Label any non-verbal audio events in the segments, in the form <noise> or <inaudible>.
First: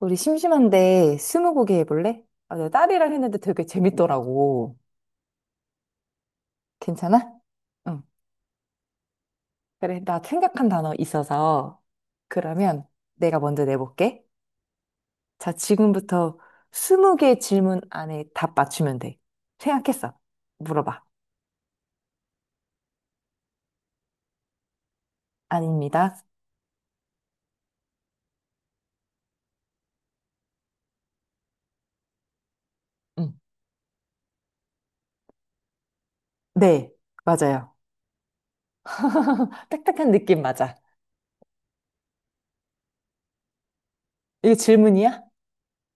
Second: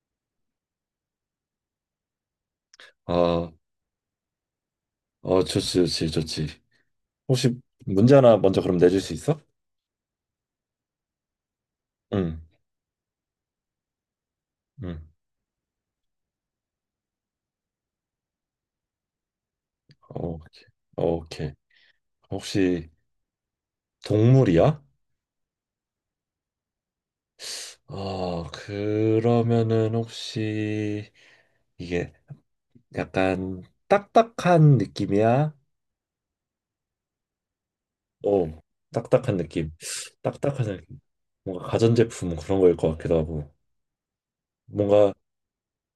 우리 심심한데 스무고개 해볼래? 아, 내 딸이랑 했는데 아, 되게 재밌더라고. 어, 좋지, 좋지, 좋지. 괜찮아? 혹시 응. 문제 하나 먼저 그럼 내줄 수 있어? 그래, 나 생각한 단어 있어서 응, 그러면 내가 먼저 내볼게. 응. 자, 지금부터 스무 개 질문 안에 답 맞추면 돼. 생각했어. 오케이, 물어봐. 오케이. 혹시 동물이야? 아닙니다. 그러면은 혹시 이게 응. 약간 딱딱한 느낌이야? 네, 맞아요. 어, 딱딱한 <laughs> 느낌. 딱딱한 느낌 딱딱한 맞아. 느낌. 뭔가 가전제품 그런 거일 것 같기도 하고. 이거 뭔가, 질문이야?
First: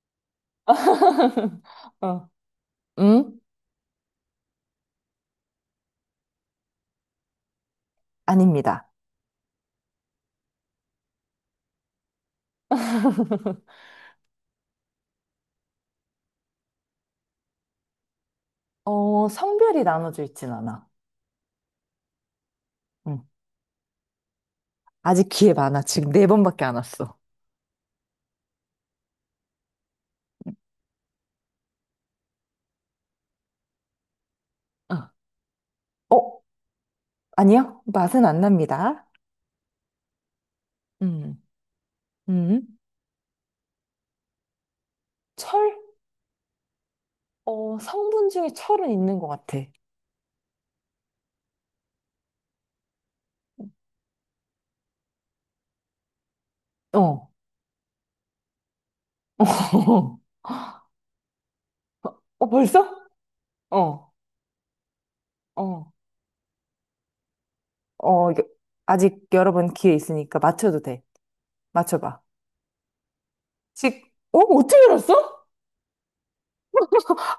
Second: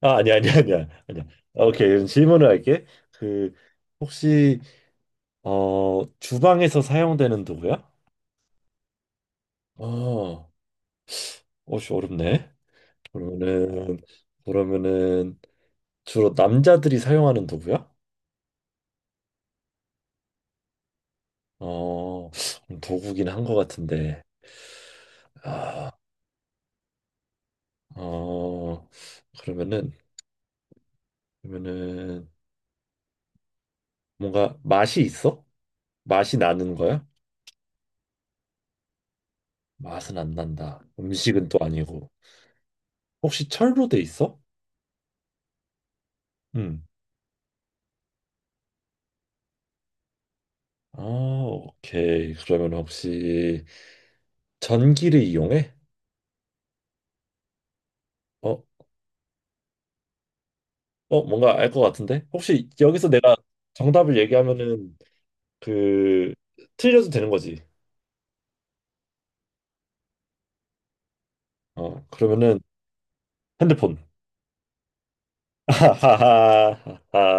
아, 아니야, 아니야, 아니야. 아니야. <laughs> 오케이, 그럼 어. 질문을 할게. 응? 그, 혹시, 주방에서 사용되는 도구야? 아닙니다. 어, 어씨 어렵네. <laughs> 그러면은 그러면은 주로 남자들이 사용하는 도구야? 어, 성별이 나눠져 있진 않아. 어, 응. 도구긴 한 것 같은데. 아직 기회 많아. 아, 지금 네 번밖에 안 왔어. 어, 그러면은 그러면은 뭔가 어, 맛이 있어? 맛이 어, 나는 거야? 아니요. 맛은 안 납니다. 맛은 안 난다. 음, 음식은 또 아니고. 음. 혹시 철로 돼 있어? 철? 응. 어, 성분 중에 철은 있는 것 같아. 아, 오케이. 그러면 혹시 전기를 이용해? 어. 어, <laughs> 어, 뭔가 알 것 같은데? 어, 혹시 벌써? 여기서 내가 어, 정답을 얘기하면은 어, 그 틀려도 되는 거지. 어. 이게 아직 여러 번 기회 있으니까 맞춰도 돼. 어, 맞춰봐. 그러면은 핸드폰. 직, 어? 어떻게 알았어? <laughs>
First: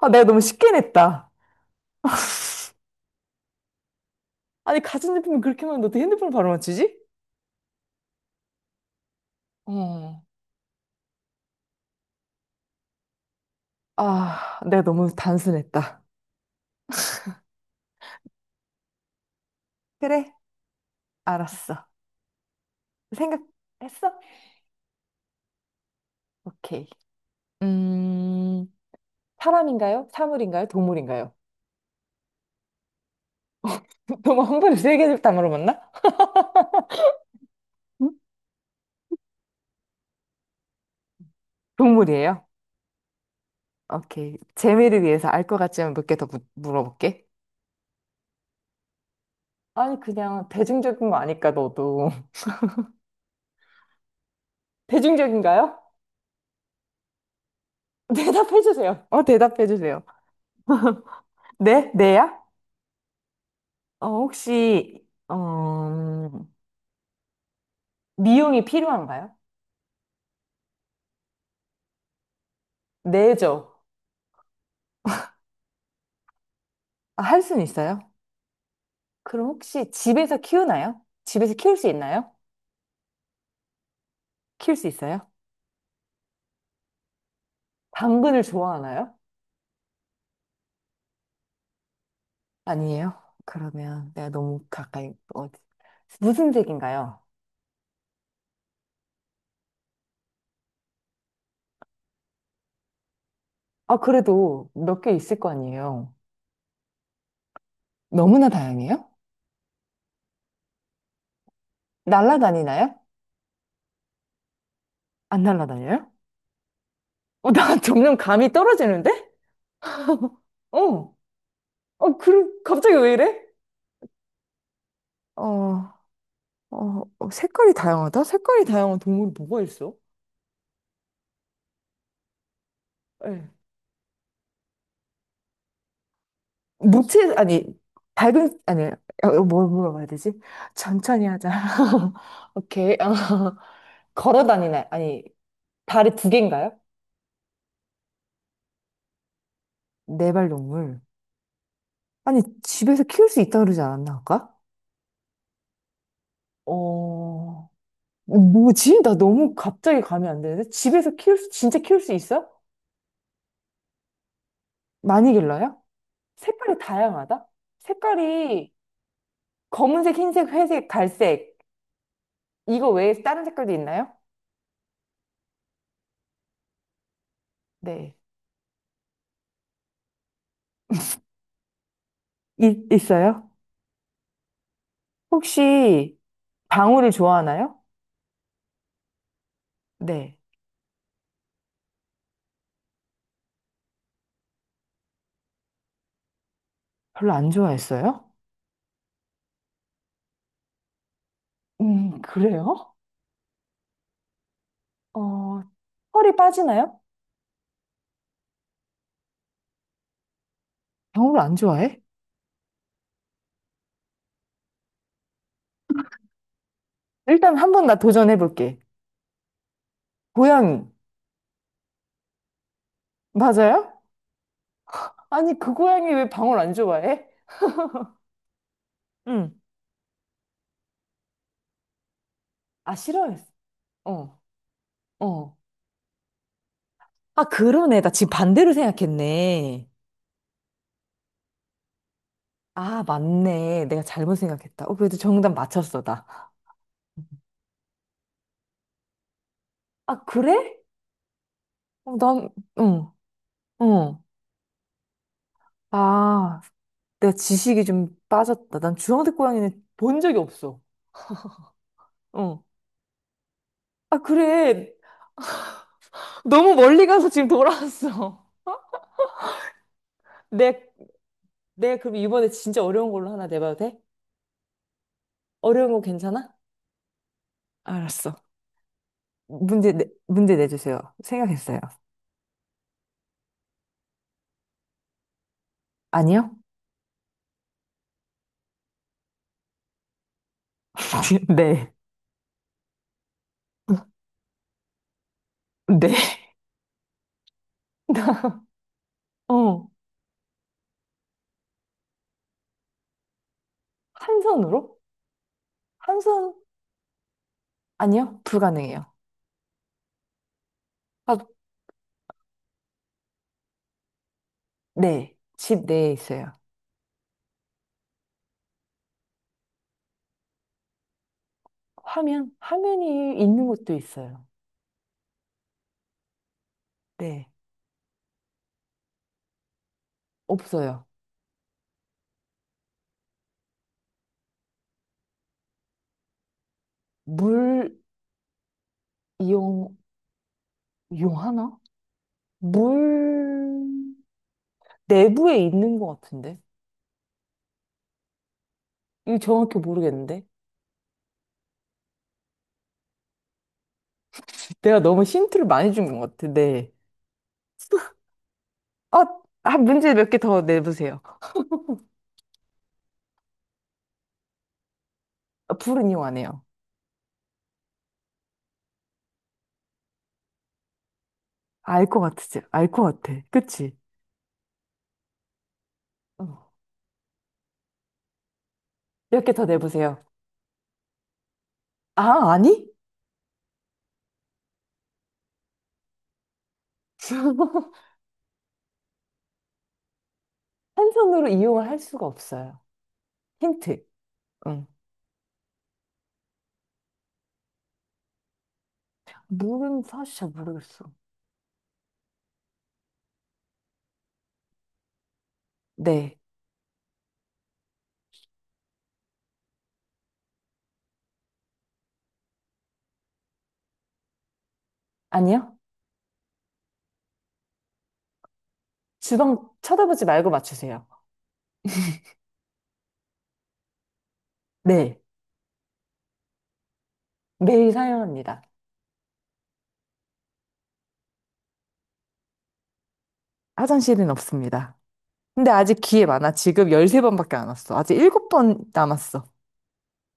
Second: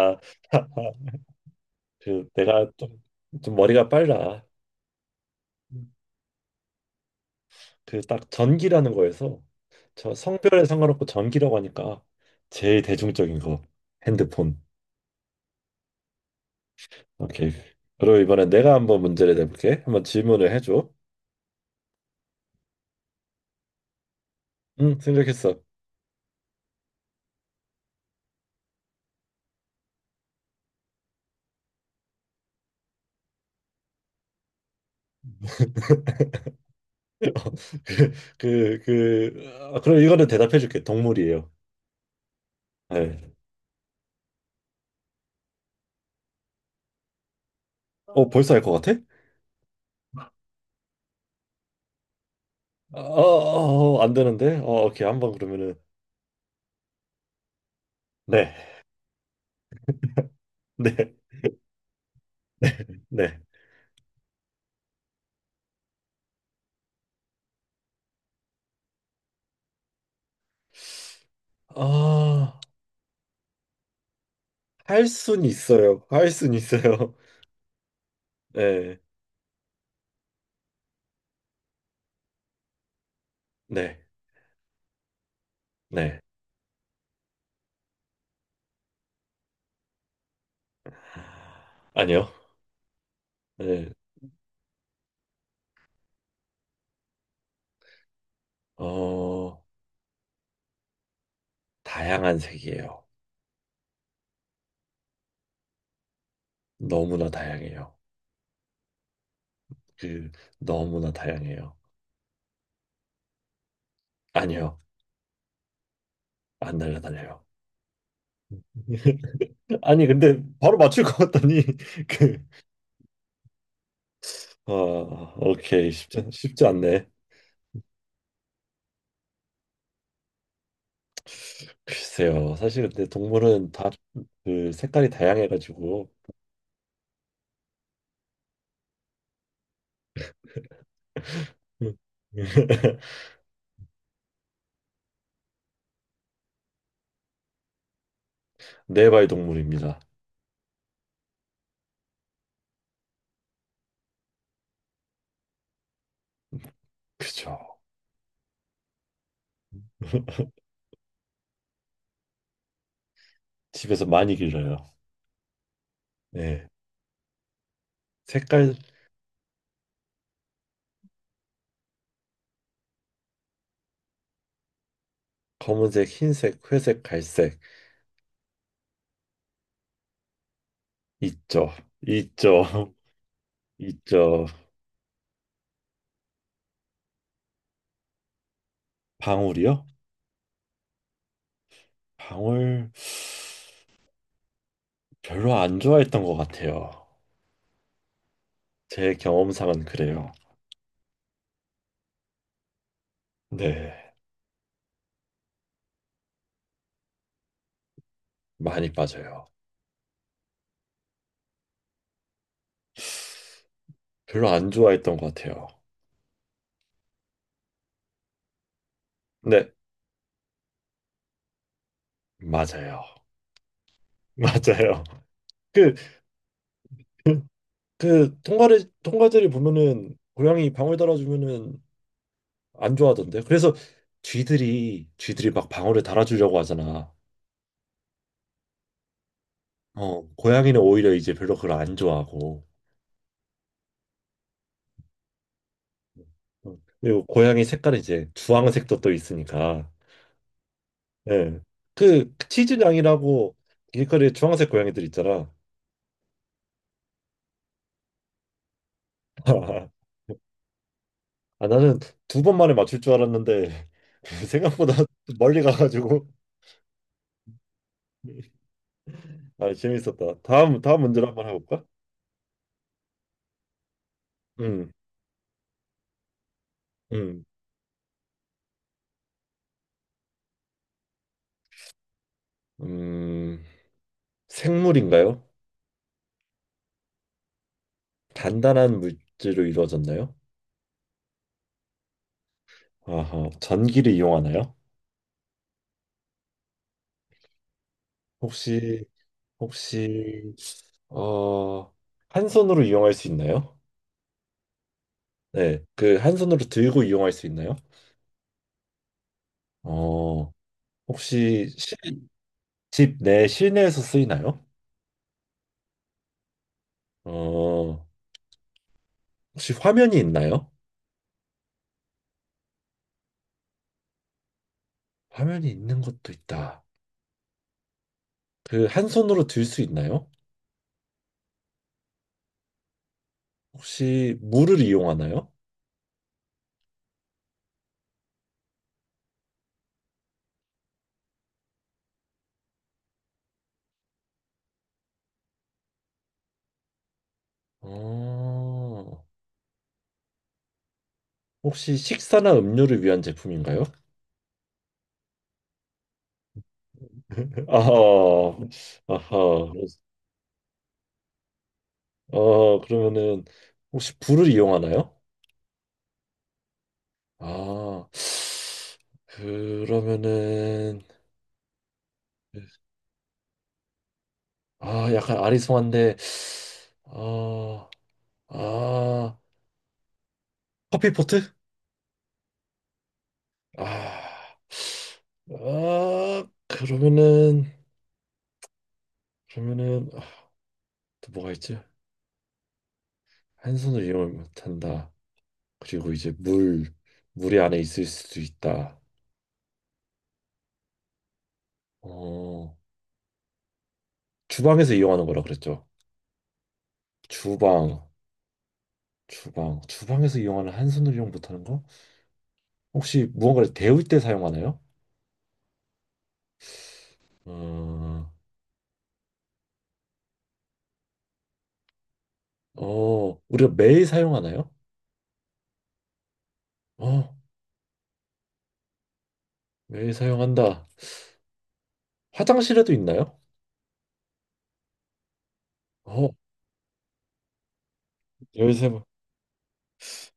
아, 내가 너무 쉽게 냈다. 그 <laughs> 내가 좀 머리가 빨라. 아니, 가전제품이 그렇게 많은데 어떻게 핸드폰을 바로 맞추지? 그 딱 전기라는 거에서 저 어. 성별에 상관없고 전기라고 하니까 제일 대중적인 거 아, 핸드폰. 내가 너무 단순했다. 오케이. 그리고 이번에 내가 한번 문제를 내볼게. 한번 그래, 질문을 해줘. 알았어. 생각했어? 응, 생각했어. 오케이. 음, 사람인가요? 사물인가요? 동물인가요? <laughs> 너무 흥분을 세 개를 다 물어봤나? <laughs> 응? 그럼 이거는 대답해줄게. 동물이에요. 동물이에요. 네. 오케이. 재미를 위해서 알 것 같지만 몇 개 더 물어볼게. 어, 벌써 알 것 같아? 아니, 그냥 대중적인 거 아니까, 너도. <laughs> 어, 어, 어, 안 되는데? 어, 오케이. 한번 그러면은. 대중적인가요? <laughs> 네. 대답해주세요. 어, 대답해주세요. 네. 네? 네야? 네. 어, 혹시, 어, 미용이 필요한가요? 아, 네죠. 할 순 있어요. 할 순 있어요. 아, 할 수는 있어요? <laughs> 네. 그럼 혹시 집에서 키우나요? 집에서 키울 수 있나요? 네. 키울 수 있어요? 네. 당근을 좋아하나요? 아니요. 아니에요? 네. 그러면 내가 너무 가까이, 어디, 무슨 색인가요? 어, 다양한 색이에요. 아, 그래도 몇 개 있을 거 아니에요? 너무나 다양해요. 너무나 다양해요? 그, 너무나 다양해요. 날라다니나요? 아니요. 안 날라다녀요? 안 날라다녀요. 어, 나 <laughs> 점점 감이 <laughs> 떨어지는데? 아니, 근데 바로 맞출 어, 것 같다니. <laughs> 그, 그래, 갑자기 왜 이래? 어, 어, 오케이. 쉽지, 쉽지 않네. 색깔이 다양하다? 색깔이 다양한 동물이 뭐가 있어? 글쎄요. 사실 근데 예. 동물은 다 그 색깔이 다양해가지고. 무채, 아니, 밝은, 아니, 어, 어, 뭘 물어봐야 되지? 천천히 하자. <laughs> 오케이. <laughs> 어, 걸어 다니네. 아니, 다리 두 개인가요? 네발 동물입니다. 네 발 동물. 아니, 집에서 키울 수 있다 그러지 않았나 아까? 그죠. 어, 뭐지? 나 너무 갑자기 감이 안 <laughs> 되는데? 집에서 키울 수, 진짜 키울 수 있어? 집에서 많이 길러요. 많이 길러요? 네. 색깔이 다양하다? 색깔이 색깔 검은색, 흰색, 회색, 갈색. 이거 외에 다른 색깔도 있나요? 검은색, 흰색, 회색, 갈색 네. 있죠. 있죠. 있어요? <laughs> 있죠. 혹시 방울이 좋아하나요? 방울이요? 네. 방울 별로 안 좋아했던 것 같아요. 별로 안 좋아했어요? 제 경험상은 그래요. 그래요? 네. 어, 털이 빠지나요? 많이 빠져요. 방울을 안 좋아해? 별로 안 좋아했던 것 같아요. 일단 한 번 나 도전해볼게. 네. 고양이. 맞아요. 맞아요? <laughs> 맞아요. 아니, 그 그, 고양이 왜 방울 안 좋아해? 그, 그 통과를 통과들이 응. 보면은 고양이 방울 달아주면은 아, 안 좋아하던데. 싫어했어. 그래서 어, 쥐들이 어. 막 방울을 달아주려고 하잖아. 아, 그러네. 나 지금 반대로 생각했네. 어, 고양이는 오히려 이제 별로 그걸 안 좋아하고. 아, 맞네. 내가 잘못 생각했다. 어, 그래도 정답 맞췄어, 나. 어, 그리고 고양이 색깔이 이제 주황색도 또 있으니까. 아, 그래? 예. 어, 그 난, 응, 치즈냥이라고 응. 길거리에 주황색 고양이들 있잖아. 아, 내가 지식이 좀 빠졌다. 난 주황색 고양이는 <laughs> 본 적이 없어. 아, 나는 두 번 어. 만에 맞출 줄 알았는데 아, <laughs> 그래. 생각보다 멀리 가가지고. 너무 멀리 가서 지금 돌아왔어. 아, 재밌었다. <laughs> 다음, 내, 다음 문제로 한번 해볼까? 그럼 이번에 진짜 어려운 걸로 하나 내봐도 돼? 음, 어려운 거 괜찮아? 음, 알았어. 문제 내주세요. 생각했어요. 음, 생물인가요? 아니요? 단단한 물질로 이루어졌나요? <laughs> 네. 아하, 전기를 이용하나요? 네. 나, 혹시, 어. 혹시, 어, 한 손으로 이용할 수 있나요? 한 손으로? 네, 그 한 한 손? 손으로 들고 이용할 수 있나요? 아니요? 불가능해요. 어, 아, 혹시 집 내 실내에서 쓰이나요? 네. 집 내에 있어요. 어, 혹시 화면이 있나요? 화면? 화면이 있는 곳도 있어요. 화면이 있는 것도 있다. 네. 그 한 손으로 들 수 있나요? 없어요. 혹시 물을 이용하나요? 물, 이용, 이용하나? 물 내부에 있는 것 같은데? 어, 이거 정확히 모르겠는데? 혹시 식사나 음료를 위한 제품인가요? 내가 너무 힌트를 많이 준 것 같아, 네. <laughs> 아하, 어, 아하. 아, 문제 몇 개 더 내보세요. 어, 그러면은 혹시 불을 이용하나요? 아, 불은 이용 안 해요. 아, 그러면은 알 것 같지? 알 것 같아. 그치? 아, 약간 아리송한데. 어. 아, 아, 몇 개 더 내보세요. 커피포트? 아, 아니? 아, 아, 그러면은 <laughs> 그러면은 아, 한 또 손으로 뭐가 있지? 이용을 할 수가 없어요. 한 힌트. 손을 이용을 응. 못한다. 그리고 이제 물, 물이 안에 있을 수도 있다. 물은 사실 잘 모르겠어. 어, 주방에서 이용하는 거라 그랬죠. 네. 주방, 주방에서 이용하는 한 손으로 이용 못하는 거? 혹시 무언가를 데울 때 사용하나요? 아니요? 어, 주방 쳐다보지 말고 맞추세요. 어, 우리가 매일 사용하나요? 네. 어, 매일 사용합니다. 매일 사용한다. 화장실에도 있나요? 화장실은 없습니다. 근데 아직 기회 어, 많아. 지금 13번밖에 안 왔어. 아직 7번 13번. 남았어.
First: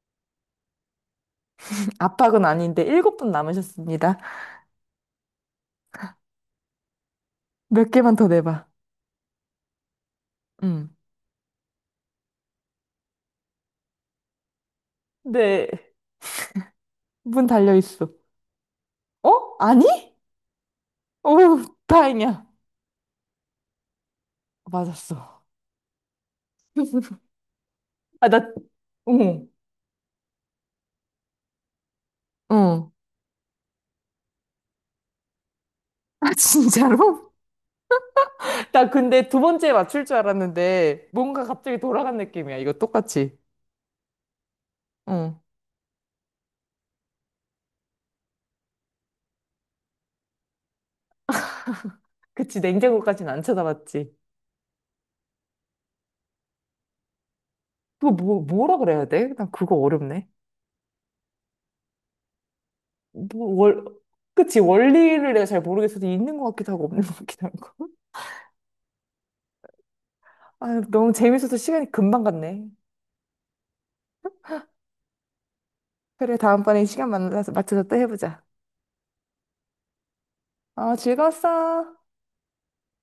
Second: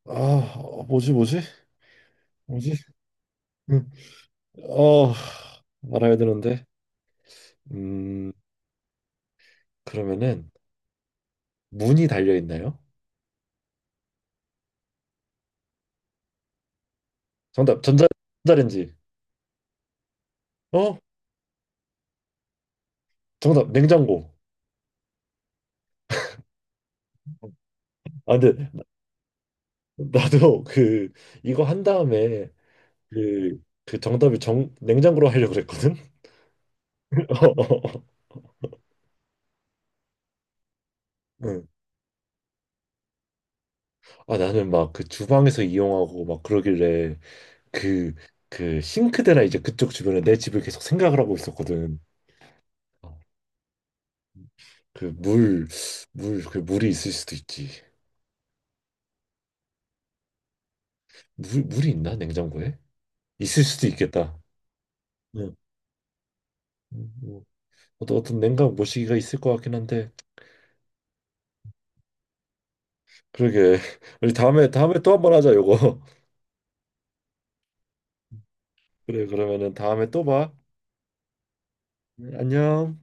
아, 어, 뭐지? <laughs> 압박은 뭐지? 아닌데 7번 음, 남으셨습니다. 어, 말아야 되는데. 몇 개만 더 음, 내봐. 그러면은 응. 문이 달려 있나요? 네. 문 달려 정답, 있어. 전자레인지. 어? 아니? 어? 오, 다행이야. 정답 냉장고. 맞았어. <laughs> 아, 아 나, 근데 나- 응. 나도 그 이거 한 다음에 응. 그 그 정답을 정 냉장고로 하려고 그랬거든. 아, <laughs> 진짜로? 어. 어, 어. <laughs> 나 근데 두 번째에 맞출 줄 알았는데 뭔가 응. 갑자기 돌아간 느낌이야. 이거 똑같이. 아 나는 막 그 응. 주방에서 이용하고 막 그러길래 그 그 싱크대나 이제 그쪽 주변에 내 집을 계속 생각을 하고 있었거든. 그치, 어, 냉장고까지는 안 쳐다봤지. 그 물, 물, 그 물이 있을 수도 있지. 그거 뭐, 뭐라 그래야 돼? 난 그거 어렵네. 물, 물이 있나 냉장고에? 뭐, 있을 월, 수도 있겠다. 그치, 원리를 내가 응. 잘 모르겠어서 있는 것 같기도 하고 없는 것 뭐, 같기도 하고. 어떤 냉각 모시기가 있을 것 같긴 한데. <laughs> 아, 너무 재밌어서 시간이 금방 갔네. 그러게. <laughs> 우리 다음에 다음에 또 한 번 하자 요거. <laughs> 그래, 다음번에 시간 만나서 맞춰서 또 해보자. 그래, 그러면은 다음에 또 봐. 아, 즐거웠어. 네, 안녕.